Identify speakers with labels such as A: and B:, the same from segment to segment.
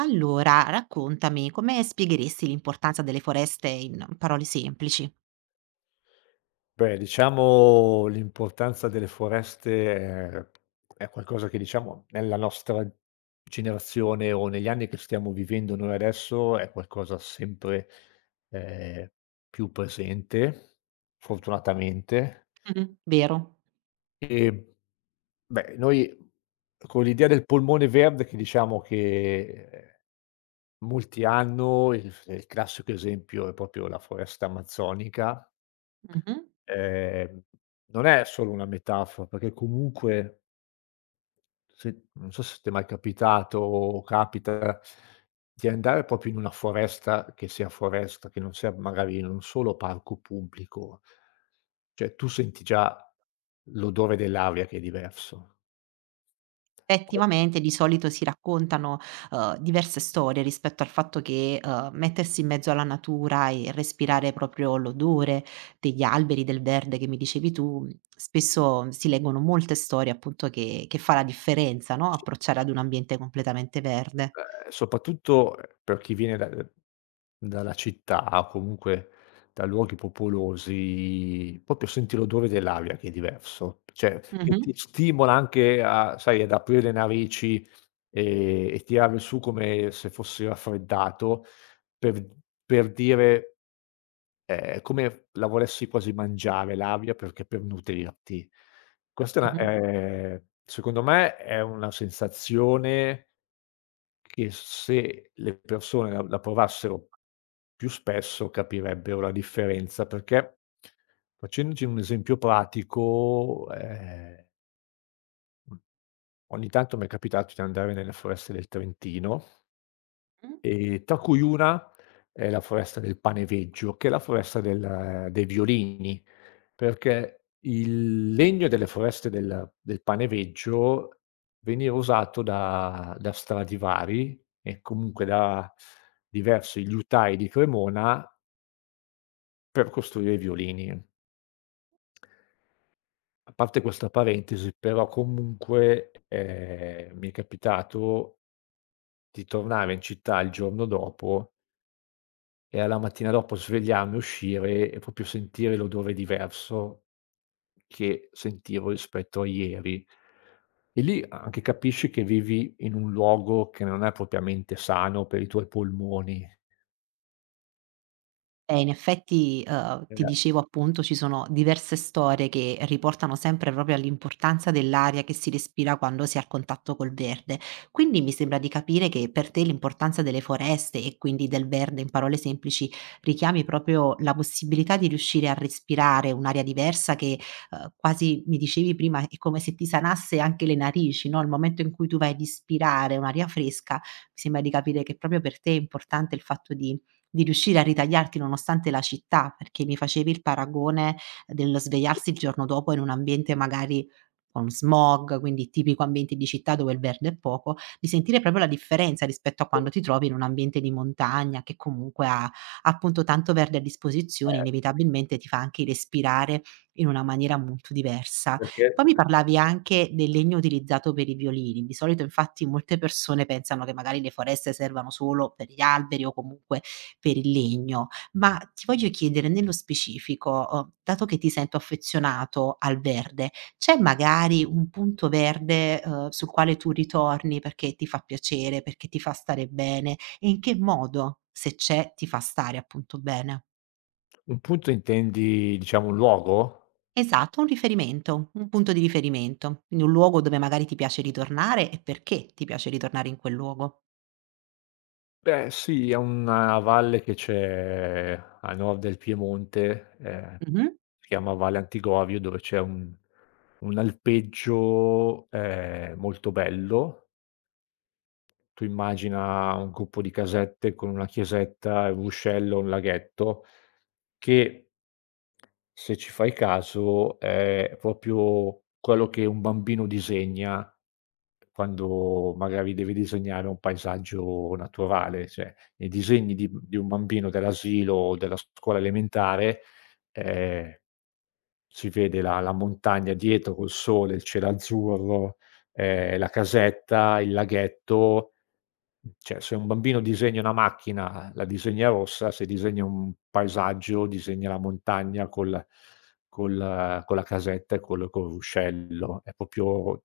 A: Allora, raccontami, come spiegheresti l'importanza delle foreste in parole semplici?
B: Beh, diciamo l'importanza delle foreste è qualcosa che, diciamo, nella nostra generazione o negli anni che stiamo vivendo noi adesso è qualcosa sempre, ehm, più presente, fortunatamente.
A: Mh-mh. Vero.
B: E, beh, noi con l'idea del polmone verde che diciamo che, molti hanno, il classico esempio è proprio la foresta amazzonica.
A: Mh-mh.
B: Ehm, Non è solo una metafora, perché comunque se non so se ti è mai capitato o capita di andare proprio in una foresta che sia foresta, che non sia magari non solo parco pubblico, cioè tu senti già l'odore dell'aria che è diverso.
A: Effettivamente di solito si raccontano, diverse storie rispetto al fatto che, mettersi in mezzo alla natura e respirare proprio l'odore degli alberi, del verde che mi dicevi tu, spesso si leggono molte storie appunto che fa la differenza, no, approcciare ad un ambiente completamente verde.
B: Soprattutto, per chi viene da dalla città o comunque da luoghi popolosi, proprio senti l'odore dell'aria che è diverso, cioè che
A: Mh-mh,
B: ti stimola anche a, sai, ad aprire le narici, e tirarle su come se fossi raffreddato, per per dire, è come la volessi quasi mangiare l'aria perché per nutrirti. Questa è
A: mh-mh,
B: una, secondo me è una sensazione che se le persone la provassero più spesso capirebbero la differenza, perché facendoci un esempio pratico, mhmm, ogni tanto m'è capitato di andare nelle foreste del Trentino,
A: mh.
B: e tra cui una è la foresta del Paneveggio, che è la foresta del dei violini. Perché il legno delle foreste del Paneveggio veniva usato da Stradivari e comunque da diversi liutai di Cremona per costruire i violini. A parte questa parentesi, però comunque, mi è capitato di tornare in città il giorno dopo e alla mattina dopo svegliarmi, uscire e proprio sentire l'odore diverso che sentivo rispetto a ieri. E lì a anche capisci che vivi in un luogo che non è propriamente sano per i tuoi polmoni,
A: In effetti,
B: eh,
A: ti dicevo appunto ci sono diverse storie che riportano sempre proprio all'importanza dell'aria che si respira quando si è al contatto col verde. Quindi mi sembra di capire che per te l'importanza delle foreste e quindi del verde in parole semplici, richiami proprio la possibilità di riuscire a respirare un'aria diversa che, quasi mi dicevi prima è come se ti sanasse anche le narici, no, il momento in cui tu vai ad ispirare un'aria fresca, mi sembra di capire che proprio per te è importante il fatto di riuscire a ritagliarti nonostante la città, perché mi facevi il paragone dello svegliarsi il giorno dopo in un ambiente magari con smog, quindi tipico ambiente di città dove il verde è poco, di sentire proprio la differenza rispetto a quando ti trovi in un ambiente di montagna che comunque ha appunto tanto verde a disposizione, inevitabilmente ti fa anche respirare in una maniera molto diversa.
B: perché
A: Poi mi parlavi anche del legno utilizzato per i violini. Di solito infatti molte persone pensano che magari le foreste servano solo per gli alberi o comunque per il legno. Ma ti voglio chiedere nello specifico, dato che ti sento affezionato al verde, c'è magari un punto verde, sul quale tu ritorni perché ti fa piacere, perché ti fa stare bene e in che modo, se c'è, ti fa stare appunto bene?
B: un punto intendi, diciamo, un luogo?
A: Esatto, un riferimento, un punto di riferimento, quindi un luogo dove magari ti piace ritornare e perché ti piace ritornare in quel luogo.
B: Beh sì, è una valle che c'è a nord del Piemonte,
A: Mh-mh.
B: si chiama Valle Antigovio, dove c'è un alpeggio, molto bello. Tu immagina un gruppo di casette con una chiesetta, un ruscello, un laghetto, che se ci fai caso è proprio quello che un bambino disegna quando magari deve disegnare un paesaggio naturale, cioè i disegni di un bambino dell'asilo o della scuola elementare, ehm, si vede la montagna dietro col sole, il cielo azzurro, la casetta, il laghetto. Cioè, se un bambino disegna una macchina, la disegna rossa, se disegna un paesaggio, disegna la montagna col col con la casetta e col ruscello. È proprio,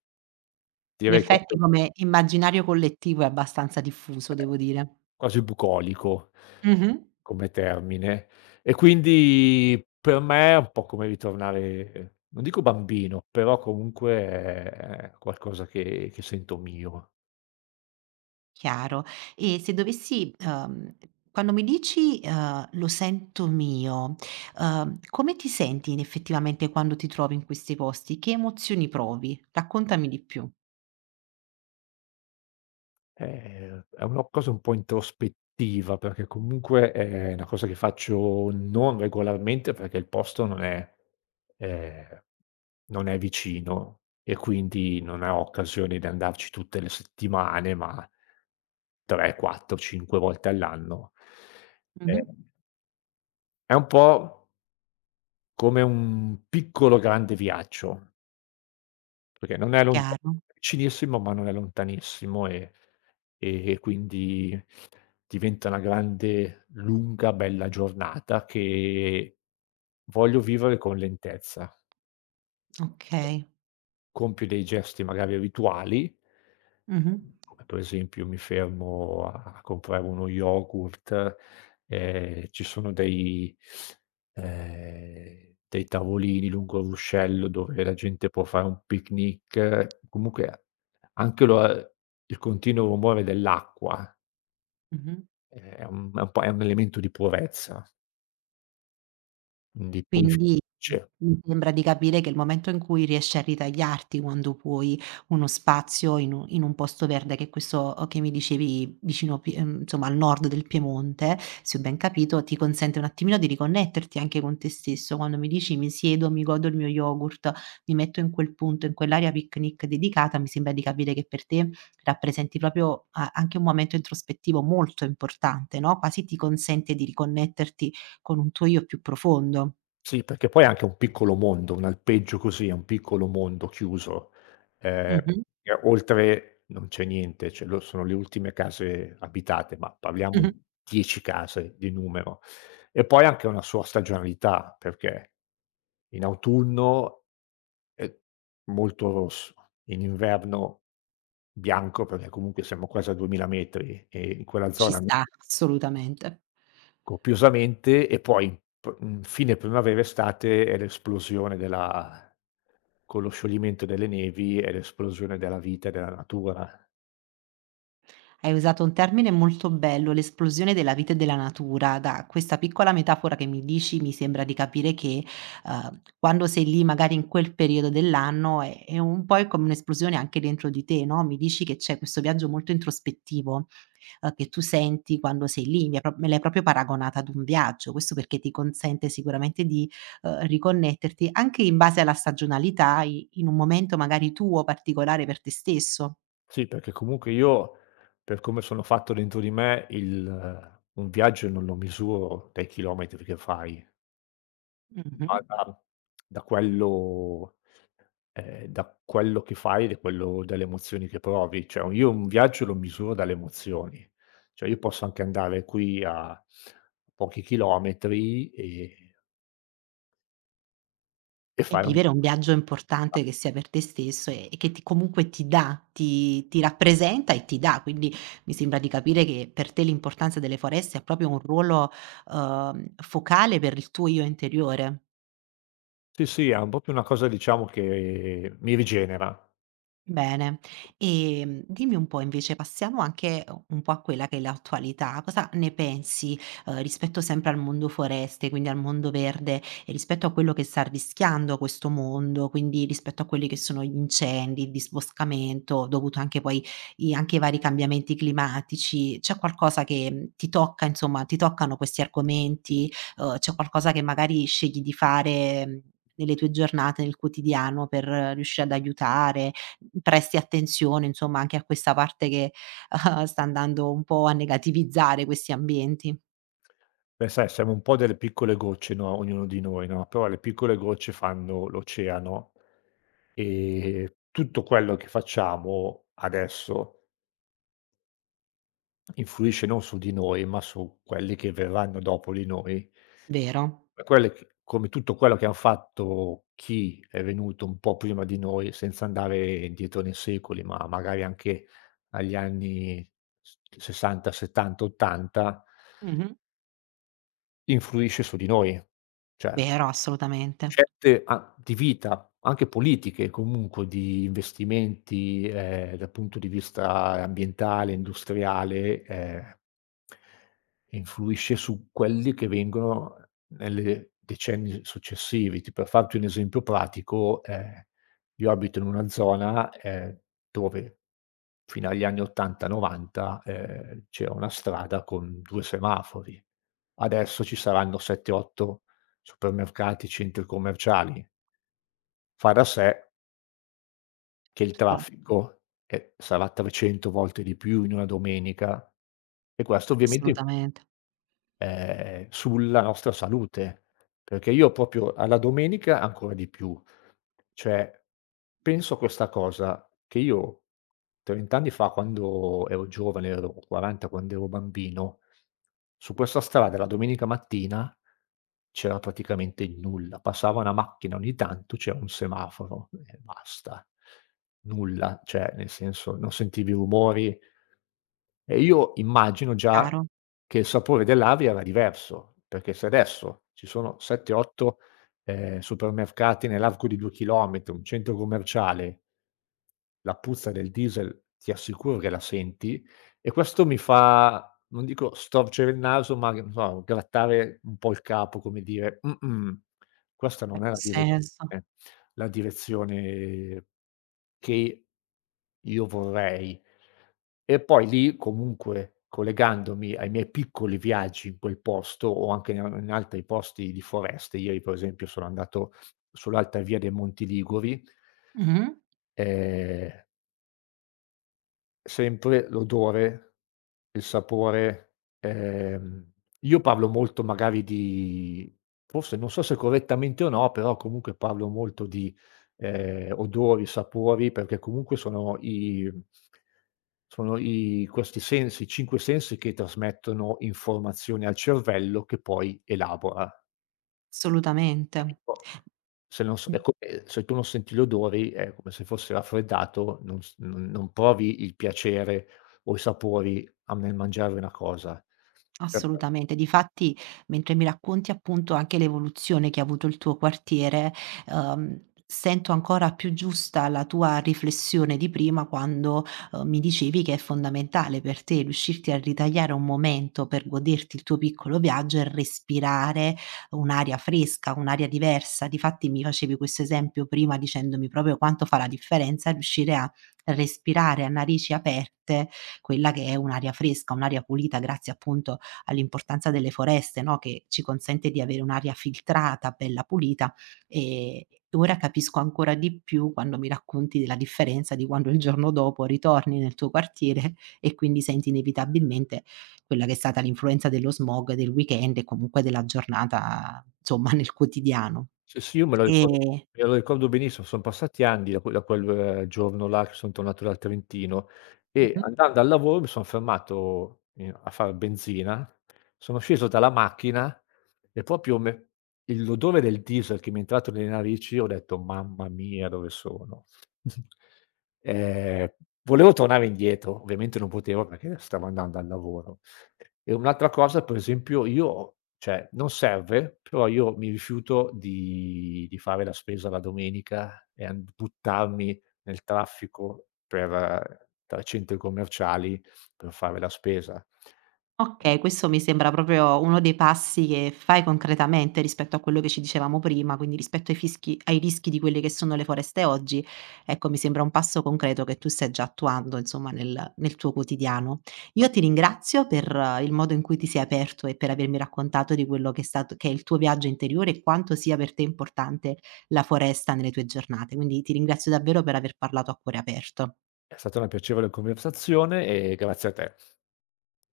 A: In
B: direi,
A: effetti
B: quasi
A: come immaginario collettivo è abbastanza diffuso, devo dire.
B: quasi bucolico
A: Mh-mh.
B: come termine. E quindi per me è un po' come ritornare, non dico bambino, però comunque è qualcosa che sento mio.
A: Chiaro. E se dovessi quando mi dici, "Lo sento mio", come ti senti in effettivamente quando ti trovi in questi posti? Che emozioni provi? Raccontami di più.
B: È una cosa un po' introspettiva, perché comunque è una cosa che faccio non regolarmente, perché il posto non è, ehm, non è vicino e quindi non ho occasione di andarci tutte le settimane, ma 3, 4, 5 volte all'anno.
A: Mh-mh.
B: Ehm, è un po' come un piccolo grande viaggio. Perché non è lonta
A: Chiaro,
B: vicinissimo, ma non è lontanissimo e quindi diventa una grande, lunga, bella giornata che voglio vivere con lentezza.
A: okay.
B: Compio dei gesti magari rituali,
A: Mh-mh.
B: come per esempio mi fermo a comprare uno yogurt, ci sono dei, dei tavolini lungo il ruscello dove la gente può fare un picnic, comunque anche lo il continuo rumore dell'acqua,
A: Mh-mh.
B: è un elemento di purezza, quindi
A: Quindi, mhmm,
B: purifici.
A: mi sembra di capire che il momento in cui riesci a ritagliarti quando puoi uno spazio in u in un posto verde, che è questo che mi dicevi vicino Pie insomma al nord del Piemonte, se ho ben capito, ti consente un attimino di riconnetterti anche con te stesso. Quando mi dici: "Mi siedo, mi godo il mio yogurt, mi metto in quel punto, in quell'area picnic dedicata", mi sembra di capire che per te rappresenti proprio a anche un momento introspettivo molto importante, no, quasi ti consente di riconnetterti con un tuo io più profondo.
B: Sì, perché poi è anche un piccolo mondo, un alpeggio così è un piccolo mondo chiuso. Ehm,
A: Mh-mh,
B: e oltre non c'è niente, cioè lo sono le ultime case abitate, ma parliamo
A: mh-mh.
B: di 10 case di numero. E poi anche una sua stagionalità, perché in autunno è molto rosso, in inverno bianco, perché comunque siamo quasi a 2000 metri e in quella
A: Ci
B: zona
A: sta, assolutamente.
B: copiosamente, e poi fine primavera-estate è l'esplosione della, con lo scioglimento delle nevi è l'esplosione della vita e della natura.
A: Hai usato un termine molto bello, l'esplosione della vita e della natura. Da questa piccola metafora che mi dici, mi sembra di capire che, quando sei lì magari in quel periodo dell'anno è un po', è come un'esplosione anche dentro di te, no, mi dici che c'è questo viaggio molto introspettivo. Che tu senti quando sei lì. Mi hai pro Me l'hai proprio paragonata ad un viaggio. Questo perché ti consente sicuramente di, riconnetterti anche in base alla stagionalità i in un momento magari tuo particolare per te stesso.
B: Sì, perché comunque io, per come sono fatto dentro di me, il un viaggio non lo misuro dai chilometri che fai,
A: Mh-mh.
B: ma da quello da quello che fai, e da quello, dalle emozioni che provi. Cioè io un viaggio lo misuro dalle emozioni. Cioè io posso anche andare qui a pochi chilometri e
A: E
B: fare un...
A: vivere un viaggio importante che sia per te stesso e che ti, comunque ti dà, ti rappresenta e ti dà. Quindi mi sembra di capire che per te l'importanza delle foreste ha proprio un ruolo, focale per il tuo io interiore.
B: Sì, sì, è un, proprio una cosa diciamo che mi rigenera.
A: Bene, dimmi un po' invece, passiamo anche un po' a quella che è l'attualità, cosa ne pensi, rispetto sempre al mondo foreste, quindi al mondo verde e rispetto a quello che sta rischiando questo mondo, quindi rispetto a quelli che sono gli incendi, il disboscamento dovuto anche poi i anche ai vari cambiamenti climatici, c'è qualcosa che, ti tocca, insomma ti toccano questi argomenti? C'è qualcosa che magari scegli di fare, nelle tue giornate, nel quotidiano per riuscire ad aiutare, presti attenzione insomma anche a questa parte che, sta andando un po' a negativizzare questi ambienti.
B: Beh, sai, siamo un po' delle piccole gocce, no, ognuno di noi, no, però le piccole gocce fanno l'oceano, e tutto quello che facciamo adesso influisce non su di noi, ma su quelli che verranno dopo di noi.
A: Vero.
B: Ma quelle, c come tutto quello che han fatto chi è venuto un po' prima di noi, senza andare dietro nei secoli, ma magari anche agli anni s 60, 70, 80,
A: Mh-mh.
B: influisce su di noi. Cioè,
A: Vero, assolutamente.
B: scelte a di vita, anche politiche comunque, di investimenti, dal punto di vista ambientale, industriale, influisce su quelli che vengono nelle decenni successivi. Ti Per farti un esempio pratico, io abito in una zona, dove fino agli anni '80, '90, c'era una strada con 2 semafori. Adesso ci saranno 7, 8 supermercati, centri commerciali. Fa da sé che il
A: Certo,
B: traffico, sarà 300 volte di più in una domenica, e questo ovviamente,
A: assolutamente.
B: sulla nostra salute, perché io proprio alla domenica ancora di più. Cioè, penso a questa cosa, che io 30 anni fa quando ero giovane, ero 40 quando ero bambino, su questa strada la domenica mattina c'era praticamente il nulla. Passava una macchina ogni tanto, c'era un semaforo e basta. Nulla, cioè nel senso non sentivi rumori, e io immagino già
A: Chiaro,
B: che il sapore dell'aria era diverso, perché se adesso ci sono 7, 8, supermercati nell'arco di 2 chilometri, un centro commerciale, la puzza del diesel ti assicuro che la senti, e questo mi fa, non dico storcere il naso, ma che ne so, grattare un po' il capo, come dire: "Mh-mh, questa non è la
A: senso.
B: direzione, la direzione che io vorrei". E poi lì, comunque, collegandomi ai miei piccoli viaggi in quel posto o anche in altri posti di foreste, ieri per esempio sono andato sull'Alta Via dei Monti Liguri.
A: Mh-mh.
B: ehm Sempre l'odore, il sapore, ehm, io parlo molto magari di, forse non so se correttamente o no, però comunque parlo molto di, odori, sapori, perché comunque sono i, questi sensi, 5 sensi che trasmettono informazioni al cervello che poi elabora.
A: Assolutamente.
B: Ecco, se tu non senti gli odori è come se fosse raffreddato, non s non non provi il piacere o i sapori a nel mangiare una cosa. Cioè.
A: Assolutamente. Difatti, mentre mi racconti appunto anche l'evoluzione che ha avuto il tuo quartiere, ehm, sento ancora più giusta la tua riflessione di prima quando, mi dicevi che è fondamentale per te riuscirti a ritagliare un momento per goderti il tuo piccolo viaggio e respirare un'aria fresca, un'aria diversa. Difatti mi facevi questo esempio prima dicendomi proprio quanto fa la differenza riuscire a respirare a narici aperte quella che è un'aria fresca, un'aria pulita grazie appunto all'importanza delle foreste, no, che ci consente di avere un'aria filtrata, bella pulita, ehm, ora capisco ancora di più quando mi racconti della differenza di quando il giorno dopo ritorni nel tuo quartiere e quindi senti inevitabilmente quella che è stata l'influenza dello smog del weekend e comunque della giornata, insomma, nel quotidiano.
B: Sì, sì, io me lo ricordo
A: Ehm
B: me lo ricordo benissimo, son passati anni da quel, giorno là che son tornato dal Trentino, e
A: mh-mh.
B: andando al lavoro mi son fermato in a far benzina, sono sceso dalla macchina e proprio me il l'odore del diesel che mi è entrato nelle narici, ho detto: "Mamma mia, dove sono." Ehm, Volevo tornare indietro, ovviamente non potevo perché stavo andando al lavoro. E un'altra cosa, per esempio, io, cioè non serve, però io mi rifiuto di fare la spesa la domenica e an buttarmi nel traffico, per tra centri commerciali, per fare la spesa.
A: Okay, questo mi sembra proprio uno dei passi che fai concretamente rispetto a quello che ci dicevamo prima, quindi rispetto ai fischi ai rischi di quelle che sono le foreste oggi, ecco mi sembra un passo concreto che tu stai già attuando insomma nel tuo quotidiano. Io ti ringrazio per il modo in cui ti sei aperto e per avermi raccontato di quello che è il tuo viaggio interiore e quanto sia per te importante la foresta nelle tue giornate, quindi ti ringrazio davvero per aver parlato a cuore aperto.
B: È stata una piacevole conversazione, e grazie a te.